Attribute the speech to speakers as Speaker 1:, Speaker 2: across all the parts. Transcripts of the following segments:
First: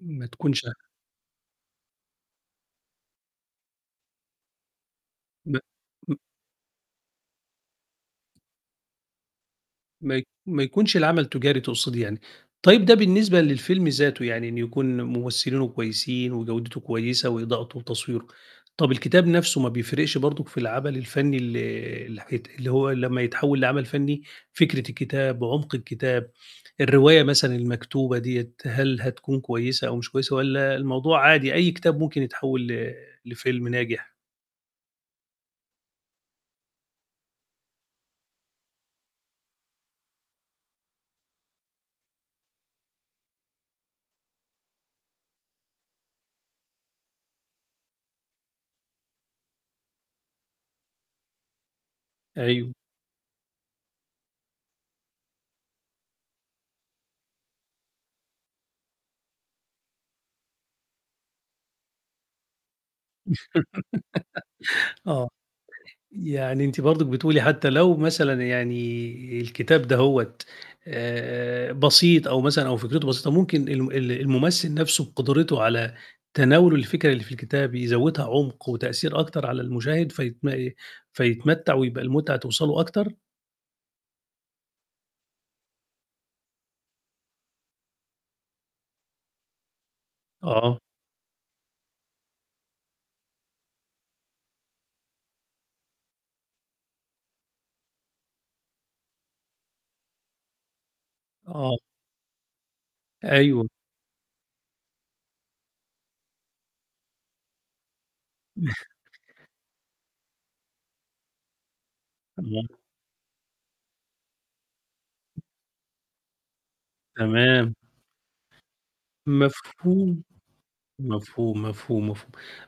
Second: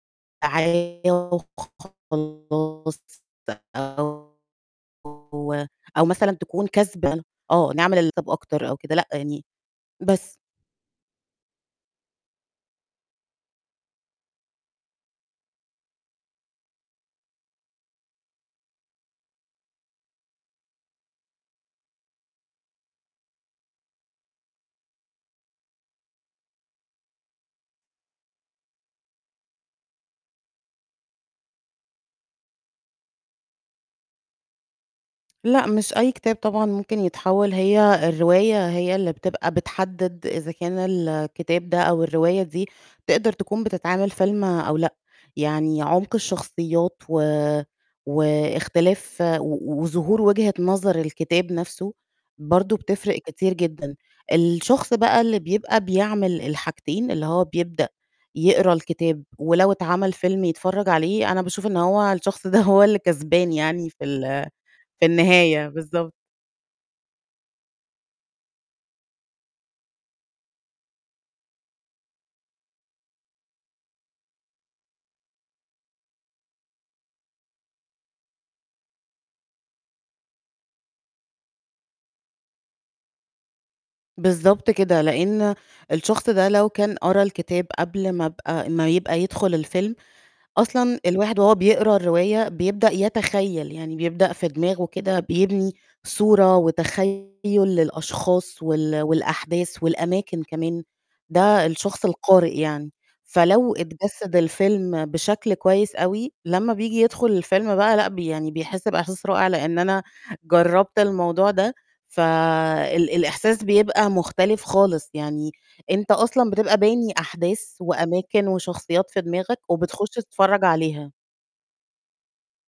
Speaker 1: ما تكونش
Speaker 2: [unintelligible] خلّصت أهو أو أو
Speaker 1: [unintelligible]
Speaker 2: مثلًا تكون كسبان آه، نعمل [unintelligible] أكتر أو كده لأ، يعني
Speaker 1: ما ي
Speaker 2: بس.
Speaker 1: ما يكونش العمل تُجاري تُقصدي يعني، طيب ده بالنسبة للفيلم ذاته يعني إن يكون مُمثِّلينه كويسين وجودته كويسة وإضاءته وتصويره، طَب الكتاب نَفْسه ما بيفرقش برضُك في العمل الفنّي ال اللي حيت اللي هو لمّا يتحوّل لعمل فنّي فكرة الكتاب، عُمق الكتاب، الرواية مثلًا المكتوبة دِيّة، هل هتكون كويسة أو مش كويسة والّا الموضوع عادي أي كتاب ممكن يتحوّل ل لفيلم ناجح؟
Speaker 2: لأ، مش أي كتاب طبعًا ممكن يتحوّل هي الرواية هي اللي بتبقى بتحدِّد إذا كان الكتاب ده أو الرواية دي تقدر تكون بتتعمل فيلم أو لأ. يعني عُمق الشخصيات و واختلاف و وظهور وجهة نظر الكتاب نَفْسه
Speaker 1: أيوه.
Speaker 2: برضه بتفرِق كتير جدًا. الشخص بقى اللي بيبقى بيعمل الحاجتين اللي هو بيبدأ يقرا الكتاب ولو اتعمل فيلم يتفرّج عليه، أنا باشوف إن هو الشخص ده هو اللي كسبان يعني في ال في
Speaker 1: آه.
Speaker 2: النهاية بالضب
Speaker 1: يعني أنتِ برضُك بتقولي حتّى لو مثلًا يعني الكتاب دهوّة آآ بسيط أو مثلًا أو فكرته بسيطة ممكن الم ال المُمثِّل نَفْسه بقُدرته على تناوله الفكرة اللي في الكتاب يزوّدها عُمق وتأثير أكتر على المشاهد فيتم فيتمتّع ويبقى المُتعة توصله أكتر؟
Speaker 2: بالضبط كده، لإن الشخص ده لو كان قرا الكتاب قبل ما أبقى ما يبقى يدخُل الفيلم
Speaker 1: آه.
Speaker 2: أصلًا الواحد وهو بيقرا الرواية بيبدأ يتخيّل يعني بيبدأ في دماغه كده بيبني صورة وتخيُّل للأشخاص وال والأحداث والأماكن كمان، ده
Speaker 1: آه.
Speaker 2: الشخص القارئ يعني،
Speaker 1: أيوه.
Speaker 2: فلو اتجسّد الفيلم بشكل كويس أوي لمّا بييجي يدخُل الفيلم بقى لأ، ب يعني بيحس بإحساس رائع لإن أنا جرّبت الموضوع ده،
Speaker 1: [unintelligible]
Speaker 2: فال الإحساس بيبقى مختلف خالص، يعني أنت أصلًا بتبقى باني أحداث
Speaker 1: تمام.
Speaker 2: وأماكن وشخصيات في دماغك وبتخُش
Speaker 1: مفهوم.
Speaker 2: تتفرّج عليها.
Speaker 1: مفهوم، مفهوم، مفهوم،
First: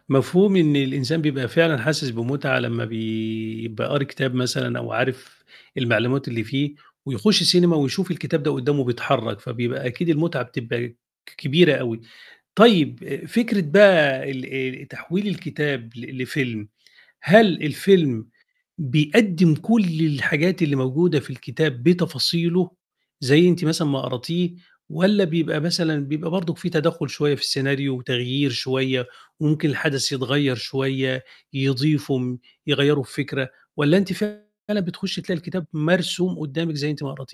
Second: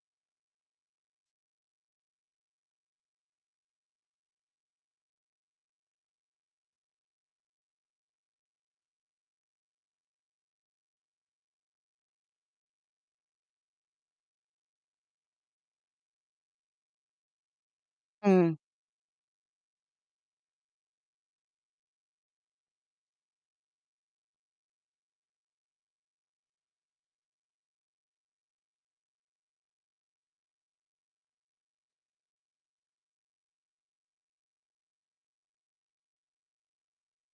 Speaker 1: مفهوم إن الإنسان بيبقى فعلًا حاسس بمُتعة لمّا بيبقى قاري كتاب مثلًا أو عارف المعلومات اللي فيه ويخُش سينما ويشوف الكتاب ده قُدّامه بيتحرّك، فبيبقى أكيد المُتعة بتبقى ك كبيرة أوي. طيب آآ فكرة بقى ال ال تحويل الكتاب ل لفيلم، هل الفيلم
Speaker 2: إمم.
Speaker 1: بيقدّم كل الحاجات اللي موجودة في الكتاب بتفاصيله زي أنتِ مثلًا ما قراتيه والّا بيبقى مثلًا بيبقى برضُك في تدخُّل شوية في السيناريو وتغيير شوية، وممكن الحدث يتغيّر شوية، يضيفوا، يغيّروا الفكرة والّا أنتِ فعلًا بتخُشّي تلاقي الكتاب مرسوم قُدّامِك زي أنتِ ما قراتيه؟